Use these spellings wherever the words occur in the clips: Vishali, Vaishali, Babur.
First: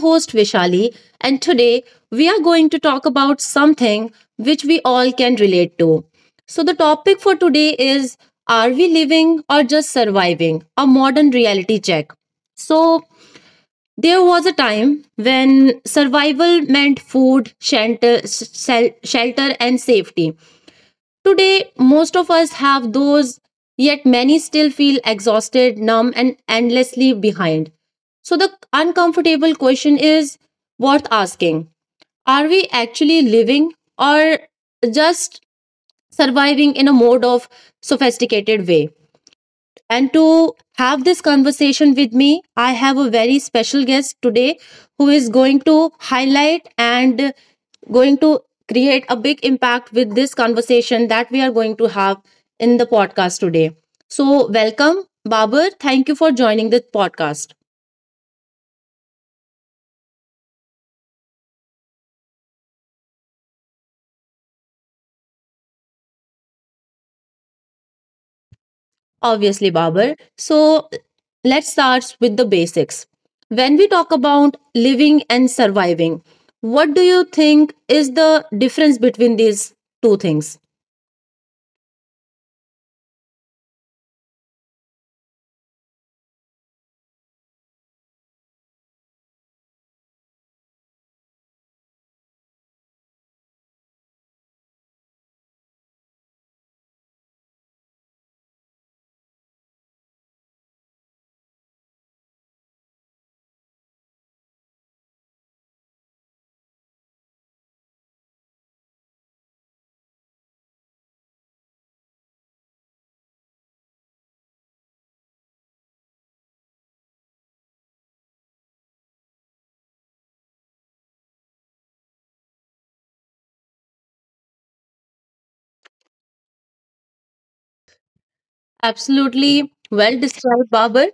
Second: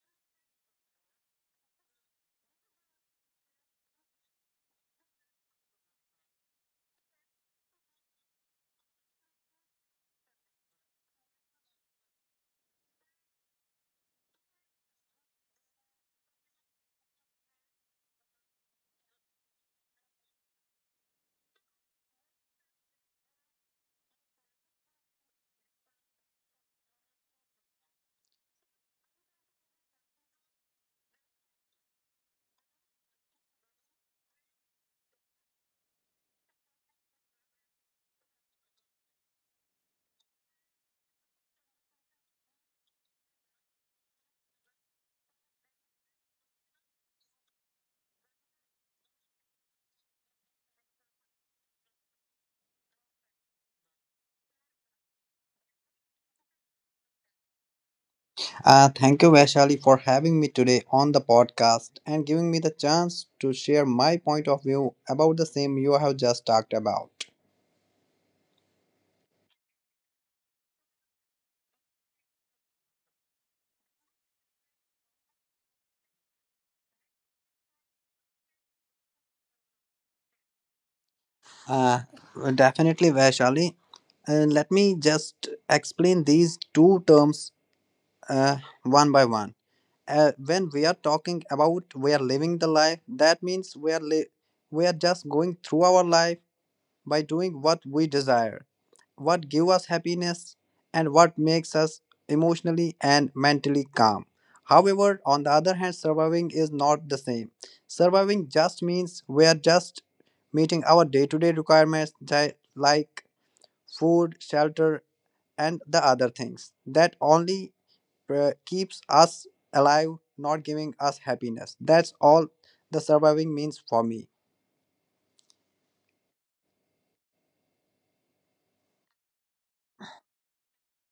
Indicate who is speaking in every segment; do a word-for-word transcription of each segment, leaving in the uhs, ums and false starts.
Speaker 1: host, Vishali, and today we are going to talk about something which we all can relate to. So, the topic for today is: Are we living or just surviving? A modern reality check. So, there was a time when survival meant food, shelter, shel- shelter, and safety. Today, most of us have those, yet many still feel exhausted, numb, and endlessly behind. So, the uncomfortable question is worth asking: Are we actually living or just surviving in a mode of sophisticated way? And to have this conversation with me, I have a very special guest today who is going to highlight and going to create a big impact with this conversation that we are going to have in the podcast today. So, welcome, Babur. Thank you for joining the podcast.
Speaker 2: Uh, thank you, Vaishali, for having me today on the podcast and giving me the chance to share my point of view about the same you have just talked about.
Speaker 1: Obviously, Babur. So, let's start with the basics. When we talk about living and surviving, what do you think is the difference between these two things?
Speaker 2: Uh, Definitely, Vaishali. Uh, let me just explain these two terms uh, one by one. Uh, when we are talking about we are living the life, that means we are li- we are just going through our life by doing what we desire, what give us happiness and what makes us emotionally and mentally calm. However, on the other hand, surviving is not the same. Surviving just means we are just meeting our day-to-day requirements di- like food, shelter, and the other things that only uh, keeps us alive, not giving us happiness. That's all the surviving means for me.
Speaker 1: Absolutely well described, Babar,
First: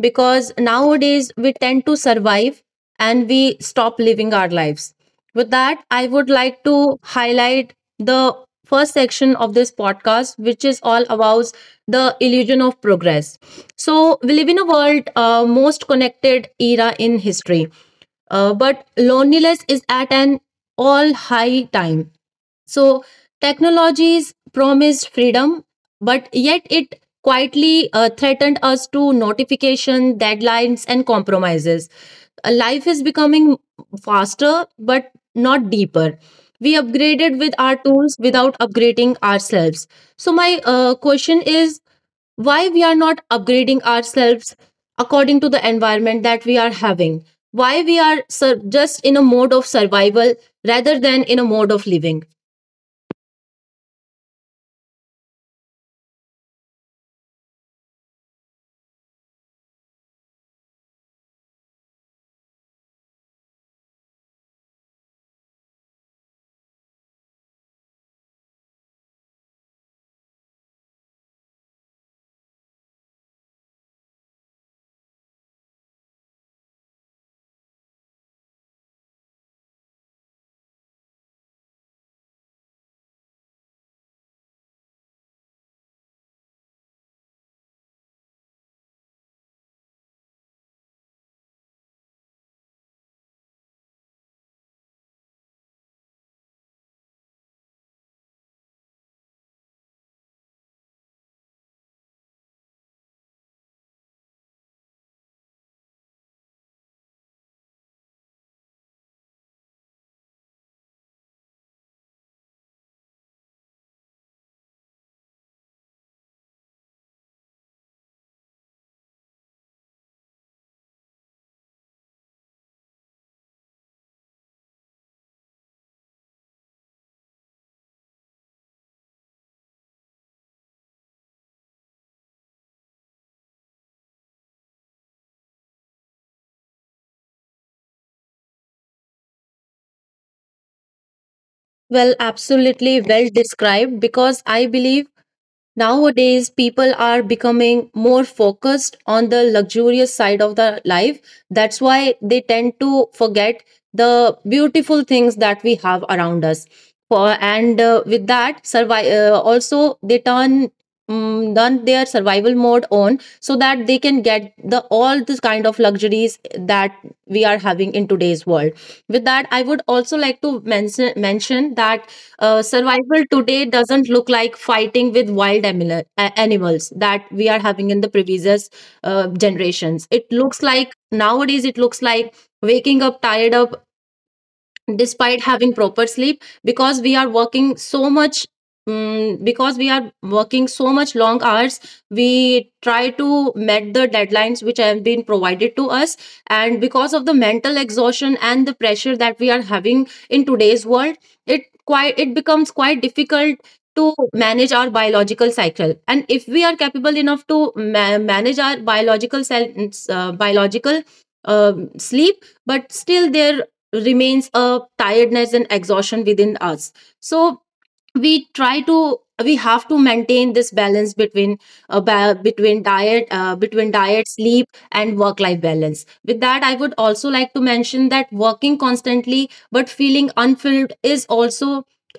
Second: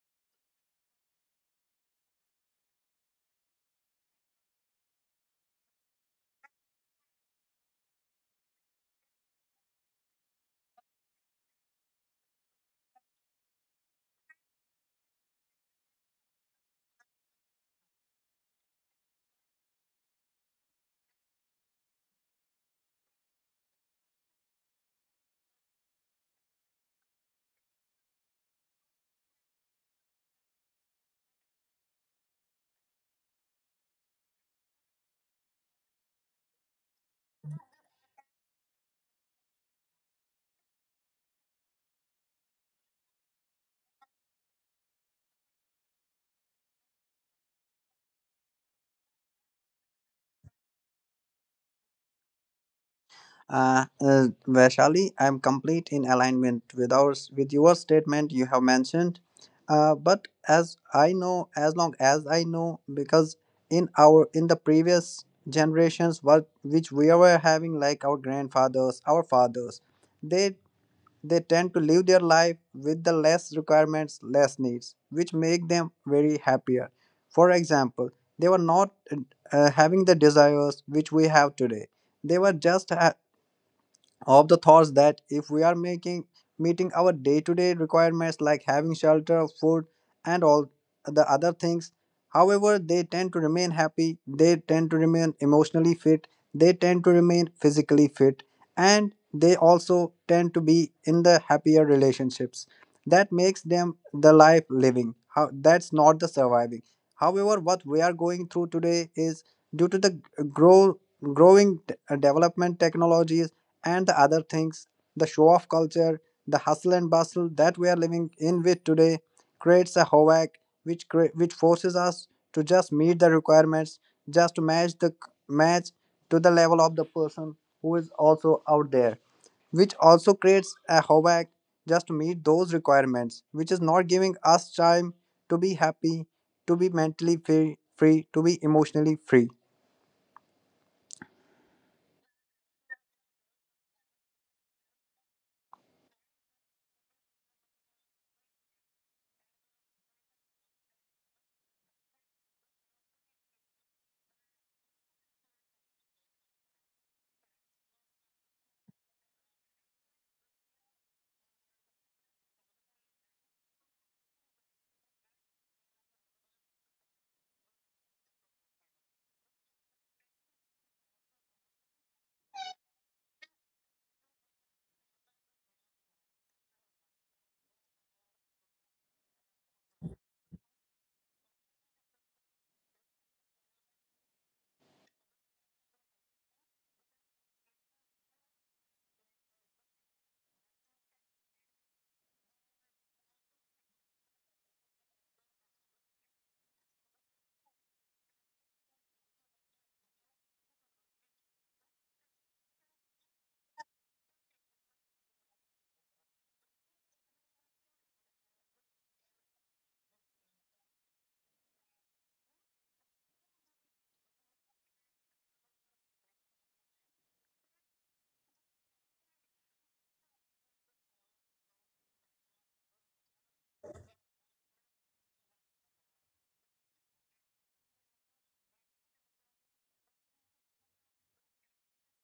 Speaker 1: because nowadays we tend to survive and we stop living our lives. With that, I would like to highlight the first section of this podcast, which is all about the illusion of progress. So, we live in a world, uh, most connected era in history, uh, but loneliness is at an all high time. So technologies promised freedom, but yet it quietly uh, threatened us to notification, deadlines, and compromises. Uh, Life is becoming faster, but not deeper. We upgraded with our tools without upgrading ourselves. So my uh, question is, why we are not upgrading ourselves according to the environment that we are having? Why we are sur- just in a mode of survival rather than in a mode of living?
Speaker 2: Uh, uh, Vaishali, I'm complete in alignment with ours with your statement you have mentioned. Uh, but as I know, as long as I know, because in our in the previous generations, what which we were having, like our grandfathers, our fathers, they they tend to live their life with the less requirements, less needs, which make them very happier. For example, they were not uh, having the desires which we have today. They were just ha- Of the thoughts that if we are making meeting our day-to-day requirements like having shelter, food and all the other things, however they tend to remain happy, they tend to remain emotionally fit, they tend to remain physically fit, and they also tend to be in the happier relationships. That makes them the life living. How, that's not the surviving. However, what we are going through today is due to the grow growing t- development technologies and the other things, the show off culture, the hustle and bustle that we are living in with today creates a havoc, which cre- which forces us to just meet the requirements, just to match the match to the level of the person who is also out there, which also creates a havoc just to meet those requirements, which is not giving us time to be happy, to be mentally free, free to be emotionally free.
Speaker 1: Well, absolutely well described, because I believe nowadays, people are becoming more focused on the luxurious side of the life. That's why they tend to forget the beautiful things that we have around us. For and uh, with that, survive. Uh, also, they turn um, turn their survival mode on so that they can get the all this kind of luxuries that we are having in today's world. With that, I would also like to mention mention that uh, survival today doesn't look like fighting with wild animal, a- animals that we are having in the previous uh, generations. It looks like nowadays, it looks like waking up tired up despite having proper sleep because we are working so much, mm, because we are working so much long hours. We try to meet the deadlines which have been provided to us, and because of the mental exhaustion and the pressure that we are having in today's world, it quite it becomes quite difficult to manage our biological cycle. And if we are capable enough to ma- manage our biological cell, uh, biological um sleep, but still there remains a tiredness and exhaustion within us. So we try to we have to maintain this balance between uh, ba- between diet, uh, between diet, sleep and work life balance. With that, I would also like to mention that working constantly but feeling unfilled is also,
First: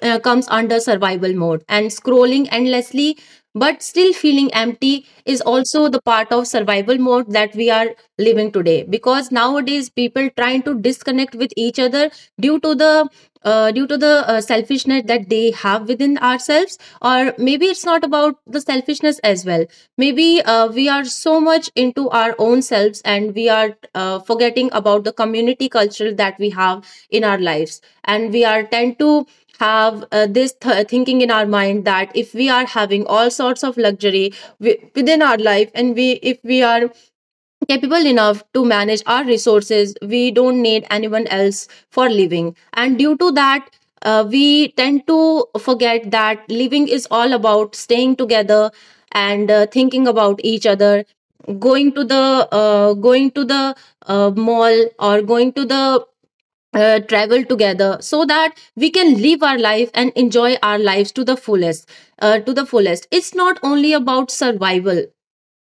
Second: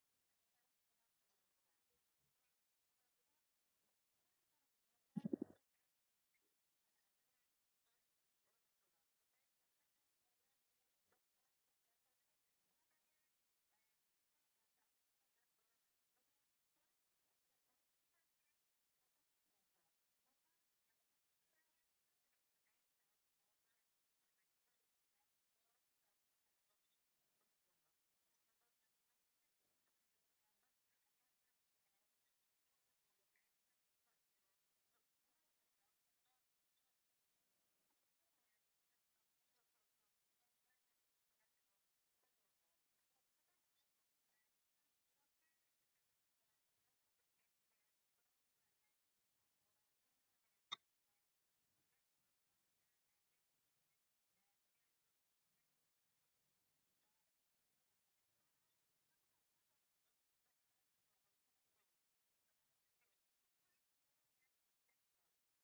Speaker 1: uh, comes under survival mode, and scrolling endlessly but still feeling empty is also the part of survival mode that we are living today. Because nowadays people trying to disconnect with each other due to the, uh, due to the uh, selfishness that they have within ourselves, or maybe it's not about the selfishness as well. Maybe uh, we are so much into our own selves and we are uh, forgetting about the community culture that we have in our lives, and we are tend to have uh, this th- thinking in our mind that if we are having all sorts of luxury wi- within our life, and we if we are capable enough to manage our resources, we don't need anyone else for living. And due to that, uh, we tend to forget that living is all about staying together and uh, thinking about each other, going to the uh, going to the uh, mall, or going to the uh, travel together so that we can live our life and enjoy our lives to the fullest, uh, to the fullest. It's not only about survival.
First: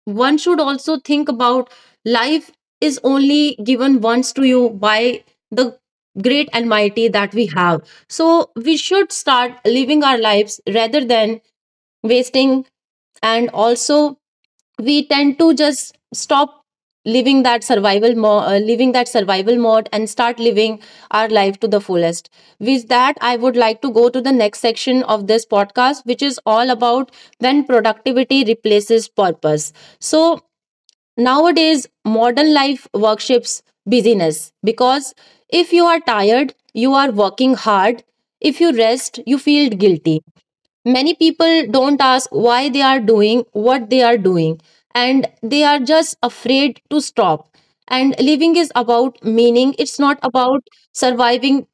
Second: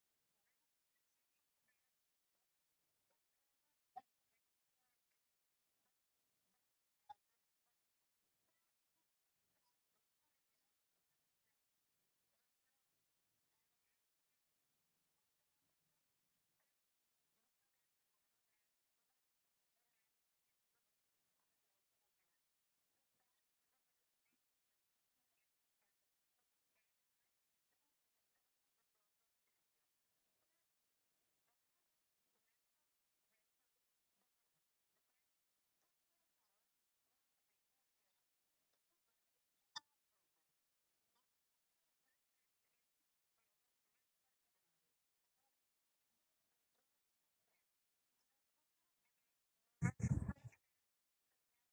Speaker 1: One should also think about life is only given once to you by the great and mighty that we have. So we should start living our lives rather than wasting. And also, we tend to just stop living that survival mo- uh, living that survival mode and start living our life to the fullest. With that, I would like to go to the next section of this podcast, which is all about when productivity replaces purpose. So nowadays, modern life worships busyness because if you are tired, you are working hard. If you rest, you feel guilty. Many people don't ask why they are doing what they are doing, and they are just afraid to stop. And living is about meaning, it's not about surviving,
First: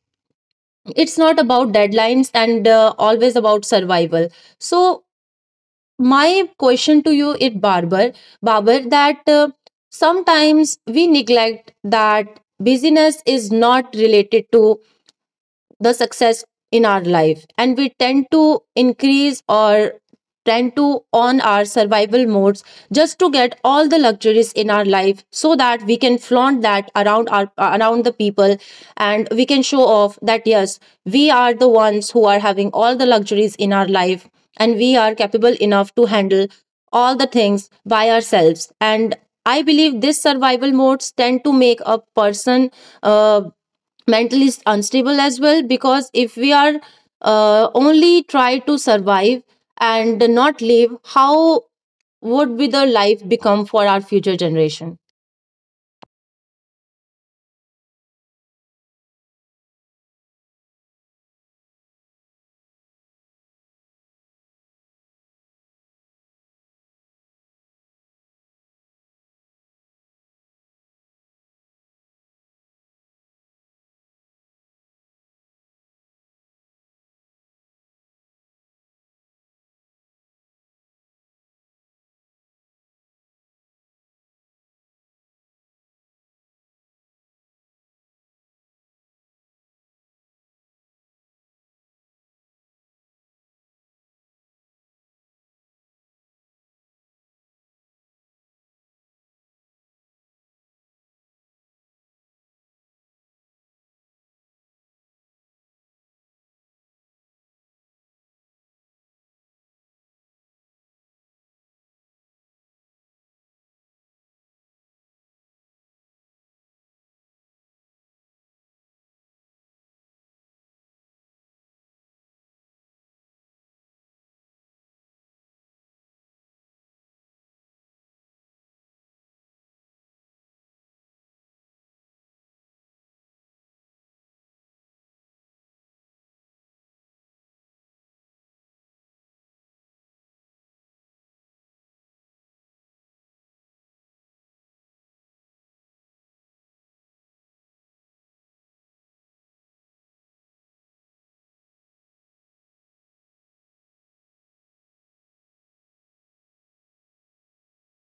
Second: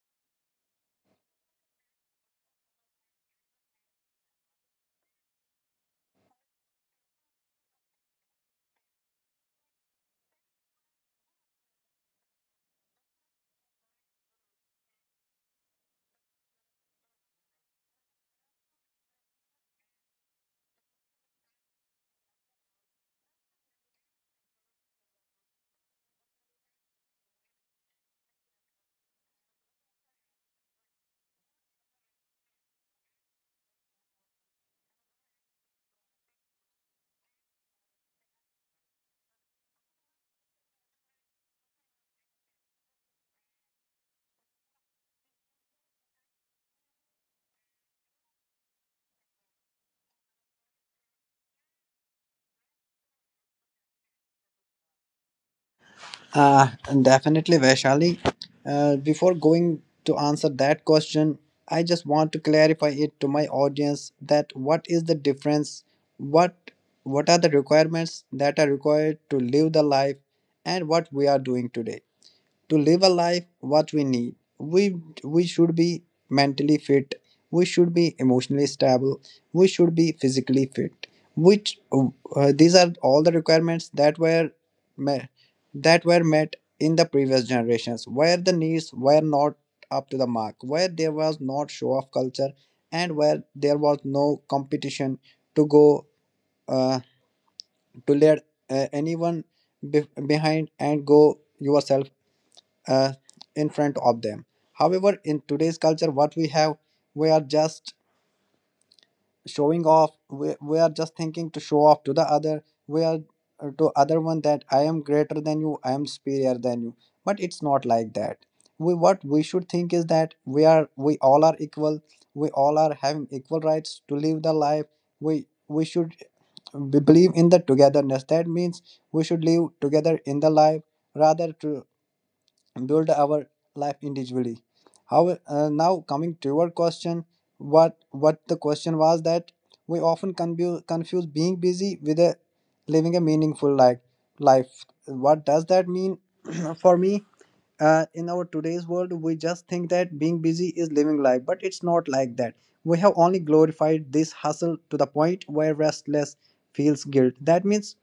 Speaker 1: it's not about deadlines and uh, always about survival. So, my question to you is, barber barber, that uh, sometimes we neglect that busyness is not related to the success in our life, and we tend to increase or tend to on our survival modes just to get all the luxuries in our life so that we can flaunt that around our, uh, around the people, and we can show off that yes, we are the ones who are having all the luxuries in our life, and we are capable enough to handle all the things by ourselves. And I believe this survival modes tend to make a person, uh, mentally s- unstable as well, because if we are, uh, only try to survive and not live, how would be the life become for our future generation?
Speaker 2: Uh, and definitely, Vaishali. Uh, before going to answer that question, I just want to clarify it to my audience that what is the difference, what what are the requirements that are required to live the life, and what we are doing today to live a life, what we need. We, we should be mentally fit, we should be emotionally stable, we should be physically fit. Which uh, these are all the requirements that were met, that were met in the previous generations, where the needs were not up to the mark, where there was not show off culture, and where there was no competition to go uh, to let uh, anyone be- behind and go yourself uh, in front of them. However, in today's culture, what we have, we are just showing off. We, we are just thinking to show off to the other. We are uh, to other one that I am greater than you. I am superior than you. But it's not like that. We, what we should think is that we are we all are equal. We all are having equal rights to live the life. We we should, uh, we believe in the togetherness. That means we should live together in the life rather to build our life individually. How, uh, now coming to your question, what what the question was, that we often confuse confuse being busy with a living a meaningful life. Life what does that mean? For me, uh, in our today's world we just think that being busy is living life, but it's not like that. We have only glorified this hustle to the point where restless feels guilt. That means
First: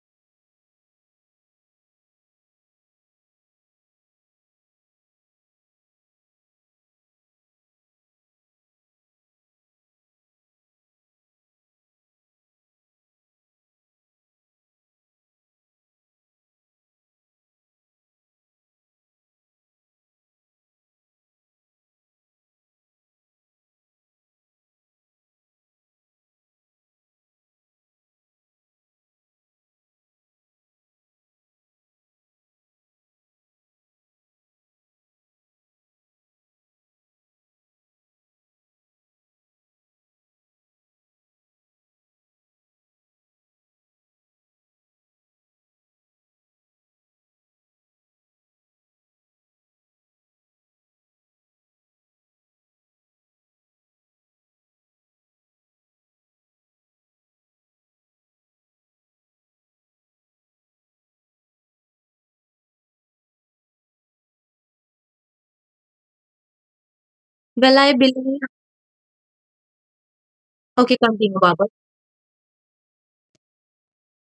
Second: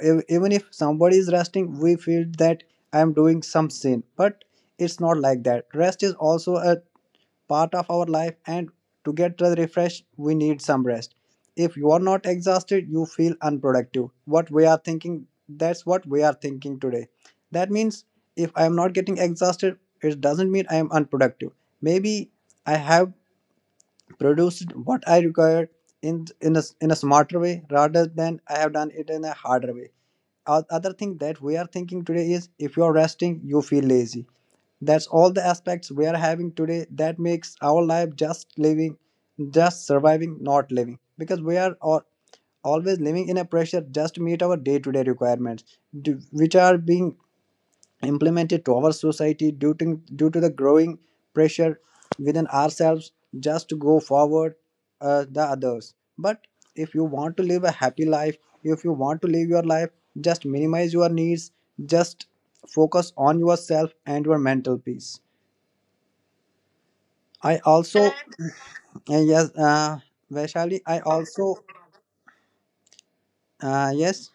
Speaker 2: ev- even if somebody is resting we feel that I am doing some sin, but it's not like that. Rest is also a part of our life, and to get refreshed we need some rest. If you are not exhausted you feel unproductive, what we are thinking, that's what we are thinking today. That means if I am not getting exhausted, it doesn't mean I am unproductive. Maybe I have produced what I required in in a, in a smarter way rather than I have done it in a harder way. O- Other thing that we are thinking today is if you are resting, you feel lazy. That's all the aspects we are having today that makes our life just living, just surviving, not living. Because we are all, always living in a pressure just to meet our day-to-day requirements, d- which are being implemented to our society due to, due to the growing pressure within ourselves just to go forward uh, the others. But if you want to live a happy life, if you want to live your life, just minimize your needs, just focus on yourself and your mental peace. I
Speaker 1: Well, I
Speaker 2: also,
Speaker 1: believe.
Speaker 2: uh, yes, uh, Vaishali,
Speaker 1: Okay,
Speaker 2: I
Speaker 1: continue,
Speaker 2: also,
Speaker 1: Baba.
Speaker 2: uh, yes.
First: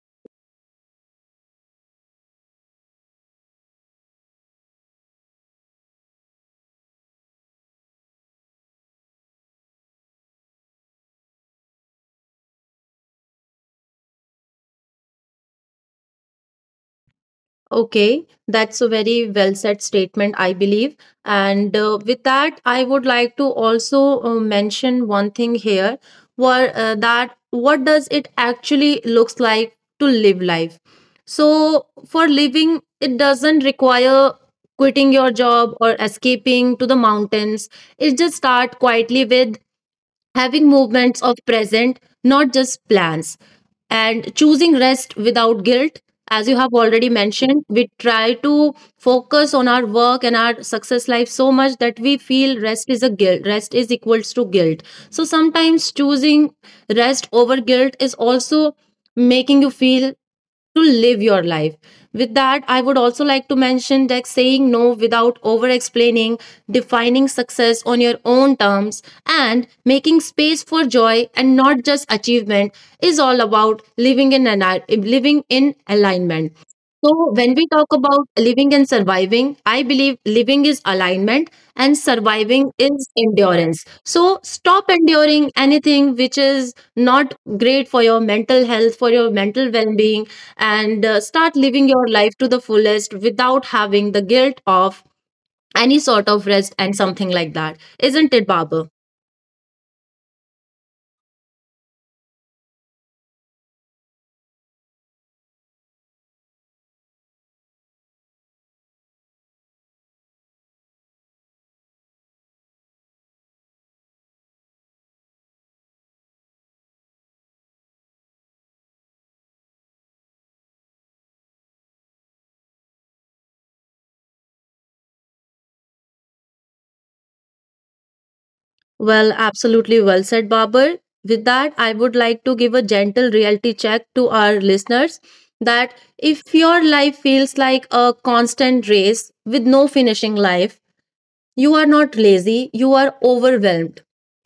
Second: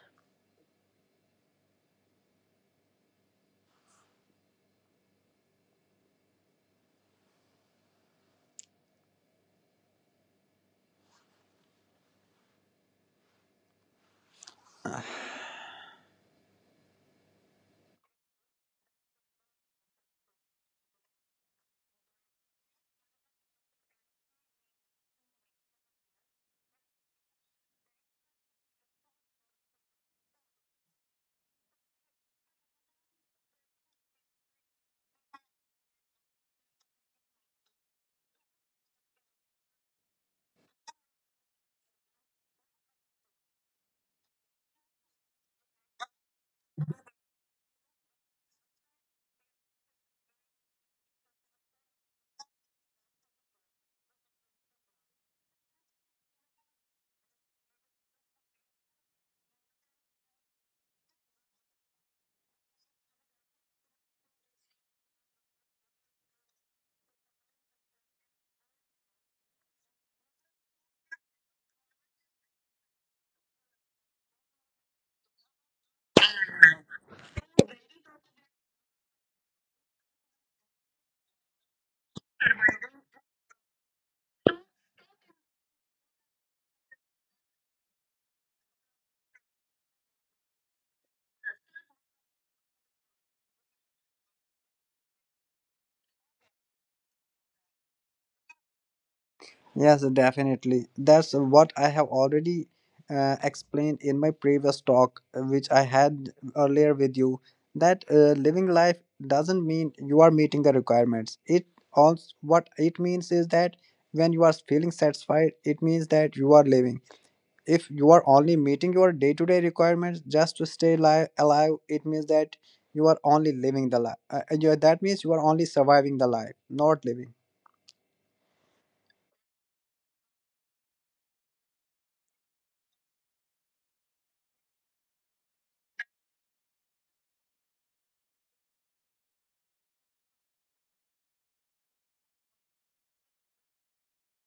Speaker 1: Okay, that's a very well said statement, I believe. And uh, with that, I would like to also uh, mention one thing here, where uh, that what does it actually looks like to live life. So for living, it doesn't require quitting your job or escaping to the mountains. It just start quietly with having movements of present, not just plans, and choosing rest without guilt. As you have already mentioned, we try to focus on our work and our success life so much that we feel rest is a guilt, rest is equals to guilt. So sometimes choosing rest over guilt is also making you feel to live your life. With that, I would also like to mention that saying no without over explaining, defining success on your own terms, and making space for joy and not just achievement is all about living in, an, living in alignment. So, when we talk about living and surviving, I believe living is alignment and surviving is endurance. So stop enduring anything which is not great for your mental health, for your mental well being, and uh, start living your life to the fullest without having the guilt of any sort of rest and something like that. Isn't it, Babar?
Speaker 2: Yes, definitely. That's what I have already uh, explained in my previous talk, uh, which I had earlier with you, that uh, living life doesn't mean you are meeting the requirements. It also, what it means is that when you are feeling satisfied, it means that you are living. If you are only meeting your day-to-day requirements just to stay li- alive, it means that you are only living the life. Uh, you- that means you are only surviving the life, not living.
Speaker 1: Well, absolutely well said, Babar. With that, I would like to give a gentle reality check to our listeners that if your life feels like a constant race with no finishing line, you are not lazy, you are overwhelmed.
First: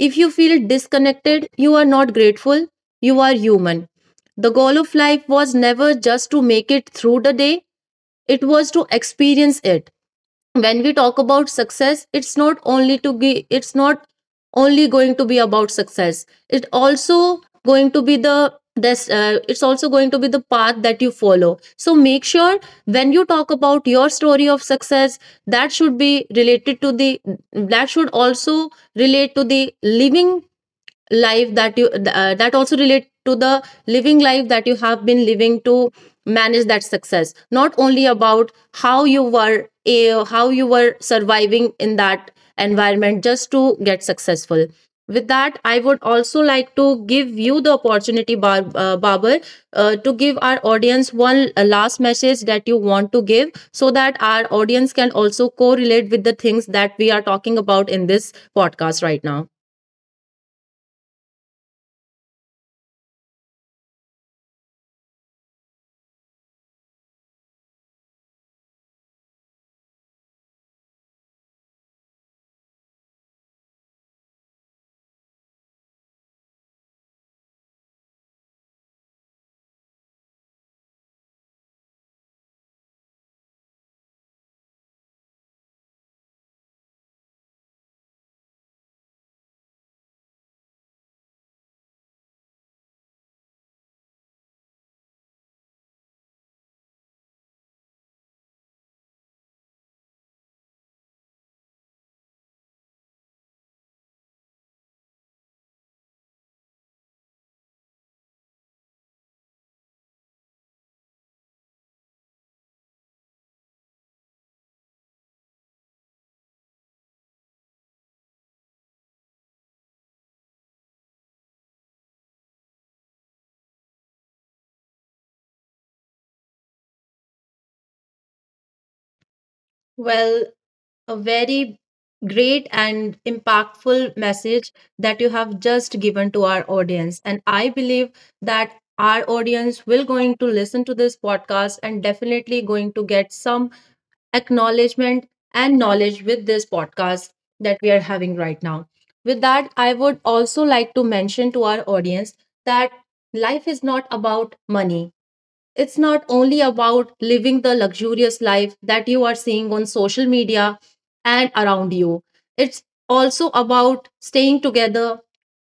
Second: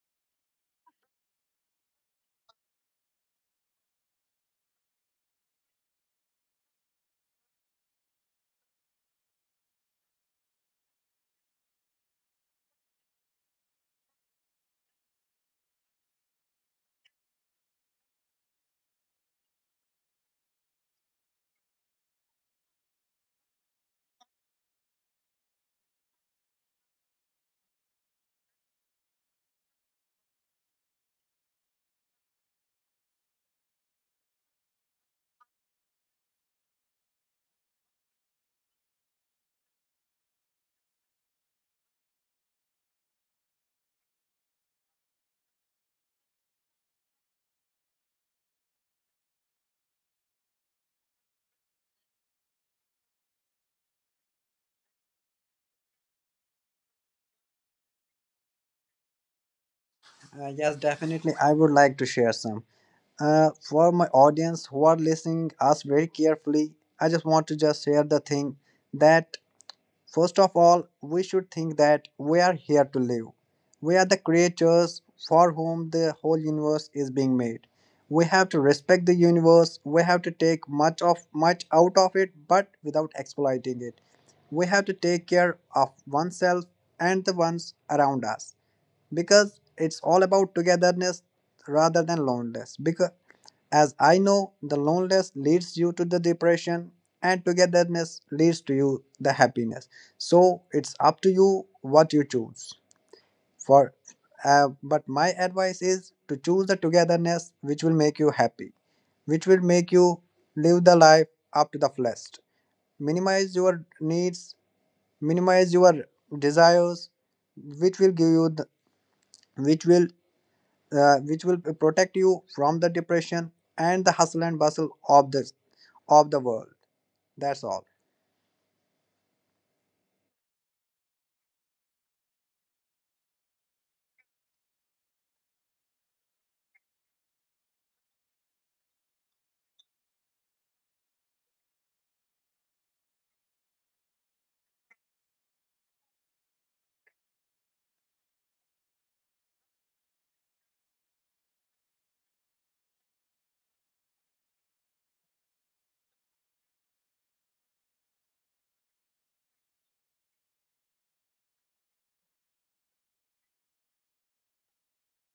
Speaker 1: If you feel disconnected, you are not grateful, you are human. The goal of life was never just to make it through the day, it was to experience it. When we talk about success, it's not only to be, it's not only going to be about success, it also going to be the this, uh, it's also going to be the path that you follow. So make sure when you talk about your story of success, that should be related to the, that should also relate to the living life that you uh, that also relate to the living life that you have been living to manage that success, not only about how you were, uh, how you were surviving in that environment just to get successful. With that, I would also like to give you the opportunity, Bar- uh, barber, uh, to give our audience one uh, last message that you want to give so that our audience can also correlate with the things that we are talking about in this podcast right now.
Speaker 2: Uh, yes, definitely. I would like to share some. Uh, for my audience who are listening us very carefully, I just want to just share the thing that first of all, we should think that we are here to live. We are the creatures for whom the whole universe is being made. We have to respect the universe. We have to take much of much out of it, but without exploiting it. We have to take care of oneself and the ones around us, because it's all about togetherness rather than loneliness. Because as I know, the loneliness leads you to the depression and togetherness leads to you the happiness. So it's up to you what you choose. For uh, but my advice is to choose the togetherness which will make you happy, which will make you live the life up to the fullest. Minimize your needs, minimize your desires, which will give you the, which will, uh, which will protect you from the depression and the hustle and bustle of the of the world. That's all.
Speaker 1: Well, a very great and impactful message that you have just given to our audience. And I believe that our audience will going to listen to this podcast and definitely going to get some acknowledgement and knowledge with this podcast that we are having right now. With that, I would also like to mention to our audience that life is not about money. It's not only about living the luxurious life that you are seeing on social media and around you. It's also about staying together,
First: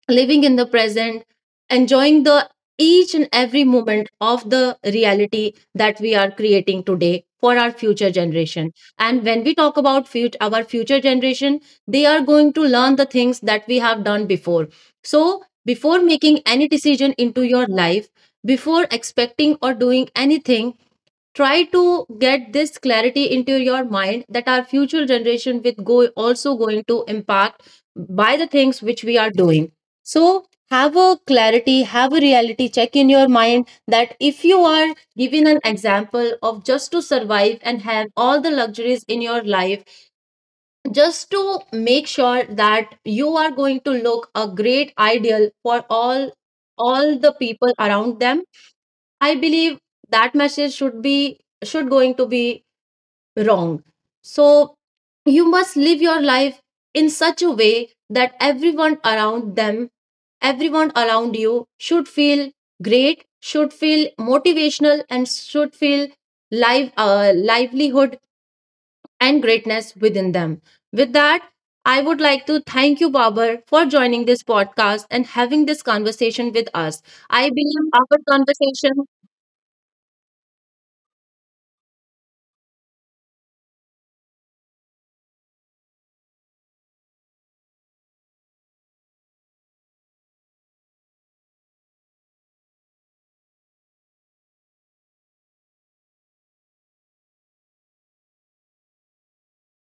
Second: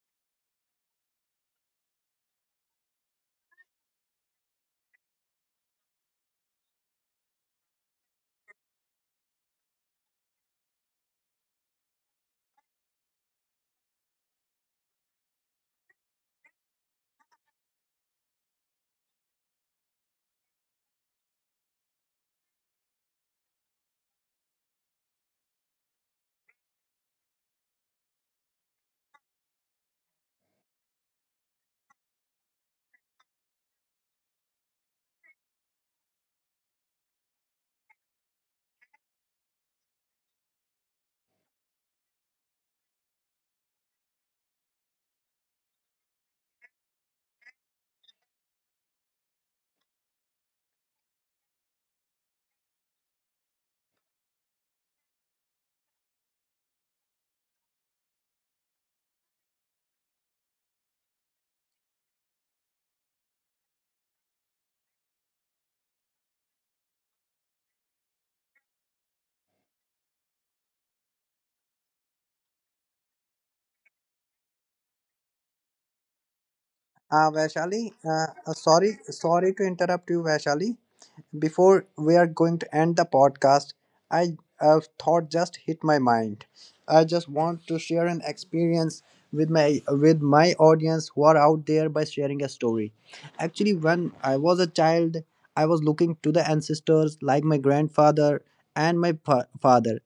Speaker 1: living in the present, enjoying the each and every moment of the reality that we are creating today for our future generation. And when we talk about fut- our future generation, they are going to learn the things that we have done before. So, before making any decision into your life, before expecting or doing anything, try to get this clarity into your mind that our future generation with go also going to impact by the things which we are doing. So have a clarity, have a reality check in your mind that if you are given an example of just to survive and have all the luxuries in your life, just to make sure that you are going to look a great ideal for all all the people around them, I believe that message should be should going to be wrong. So you must live your life in such a way that everyone around them, everyone around you should feel great, should feel motivational and should feel live, uh, livelihood and greatness within them. With that, I would like to thank you, Babar, for joining this podcast and having this conversation with us.
Speaker 2: Uh,
Speaker 1: I believe
Speaker 2: Vaishali,
Speaker 1: our
Speaker 2: uh, uh,
Speaker 1: conversation.
Speaker 2: sorry, sorry to interrupt you, Vaishali. Before we are going to end the podcast, I, a thought just hit my mind. I just want to share an experience with my with my audience who are out there by sharing a story. Actually, when I was a child, I was looking to the ancestors like my grandfather and my fa- father.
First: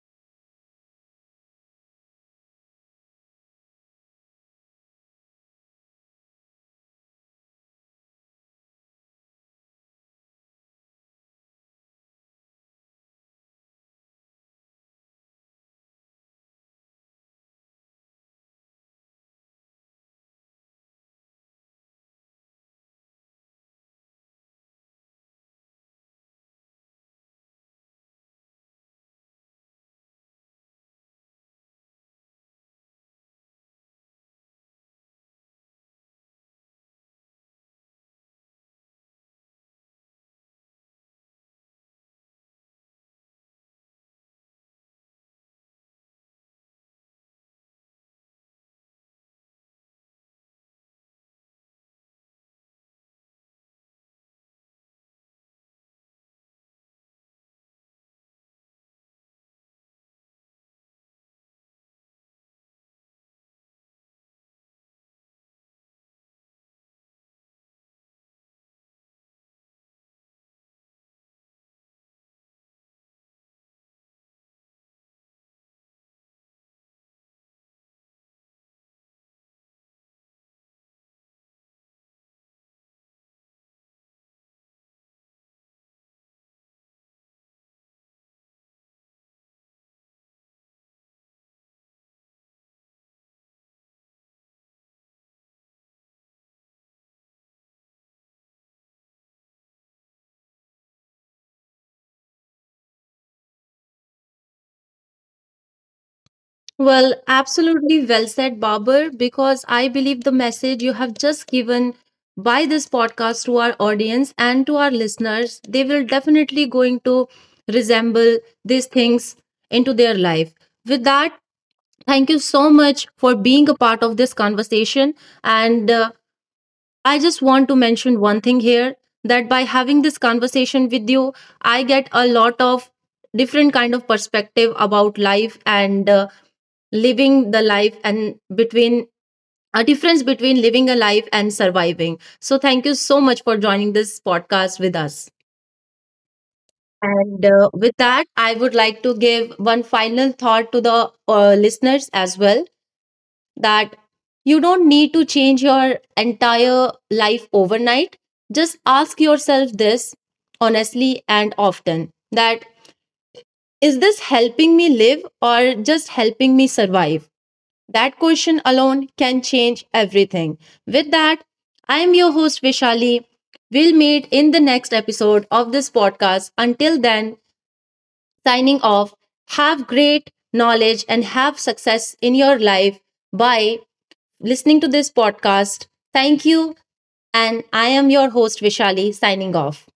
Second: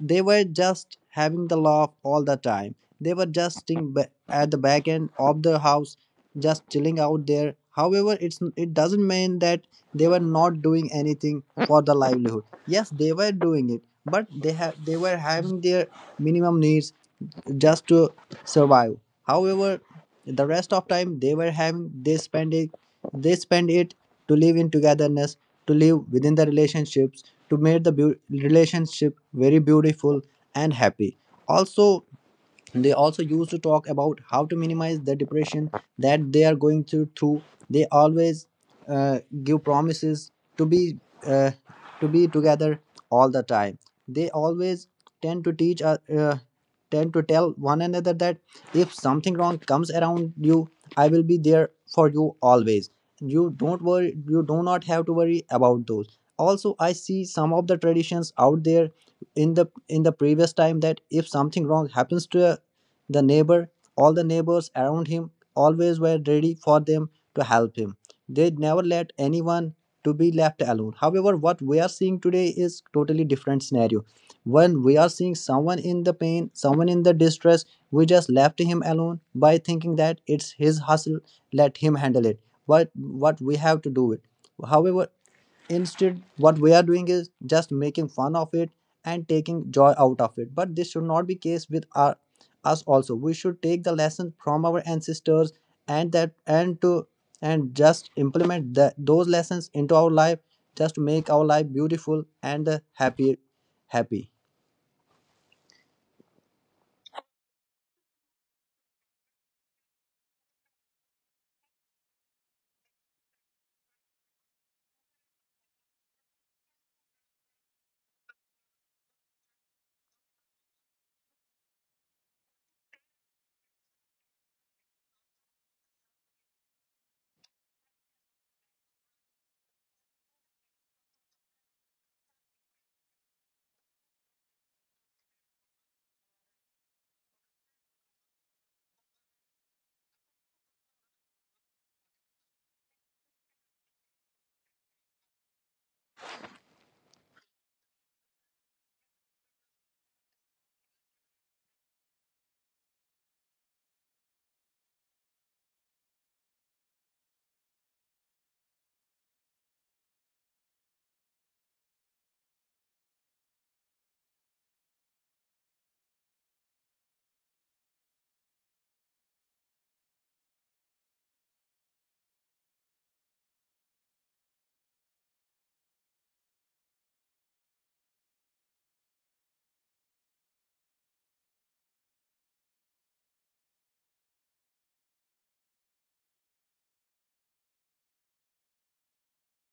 Speaker 2: They were just having the laugh all the time. They were just sitting ba- at the back end of the house, just chilling out there. However, it's it doesn't mean that they were not doing anything for the livelihood. Yes, they were doing it, but they have they were having their minimum needs just to survive. However, the rest of time they were having, they spend it they spend it to live in togetherness, to live within the relationships, to make the beau- relationship very beautiful and happy. Also, they also used to talk about how to minimize the depression that they are going through. Through they always uh, give promises to be uh, to be together all the time. They always tend to teach, uh, uh, tend to tell one another that if something wrong comes around you, I will be there for you always. You don't worry, you do not have to worry about those. Also, I see some of the traditions out there in the in the previous time that if something wrong happens to the neighbor, all the neighbors around him always were ready for them to help him. They never let anyone to be left alone. However, what we are seeing today is totally different scenario. When we are seeing someone in the pain, someone in the distress, we just left him alone by thinking that it's his hustle, let him handle it. But what we have to do it. However, instead, what we are doing is just making fun of it and taking joy out of it. But this should not be case with our, us also. We should take the lesson from our ancestors and that and to and just implement that those lessons into our life just to make our life beautiful and uh, happy. happy.
Speaker 1: Well, absolutely well said, Babar, because I believe the message you have just given by this podcast to our audience and to our listeners, they will definitely going to resemble these things into their life. With that, thank you so much for being a part of this conversation. And uh, I just want to mention one thing here, that by having this conversation with you, I get a lot of different kind of perspective about life and uh, living the life, and between a difference between living a life and surviving. So, thank you so much for joining this podcast with us. And uh, with that, I would like to give one final thought to the uh, listeners as well, that you don't need to change your entire life overnight. Just ask yourself this honestly and often, that is this helping me live or just helping me survive? That question alone can change everything. With that, I am your host Vishali. We'll meet in the next episode of this podcast. Until then, signing off. Have great knowledge and have success in your life by listening to this podcast. Thank you. And I am your host Vishali signing off.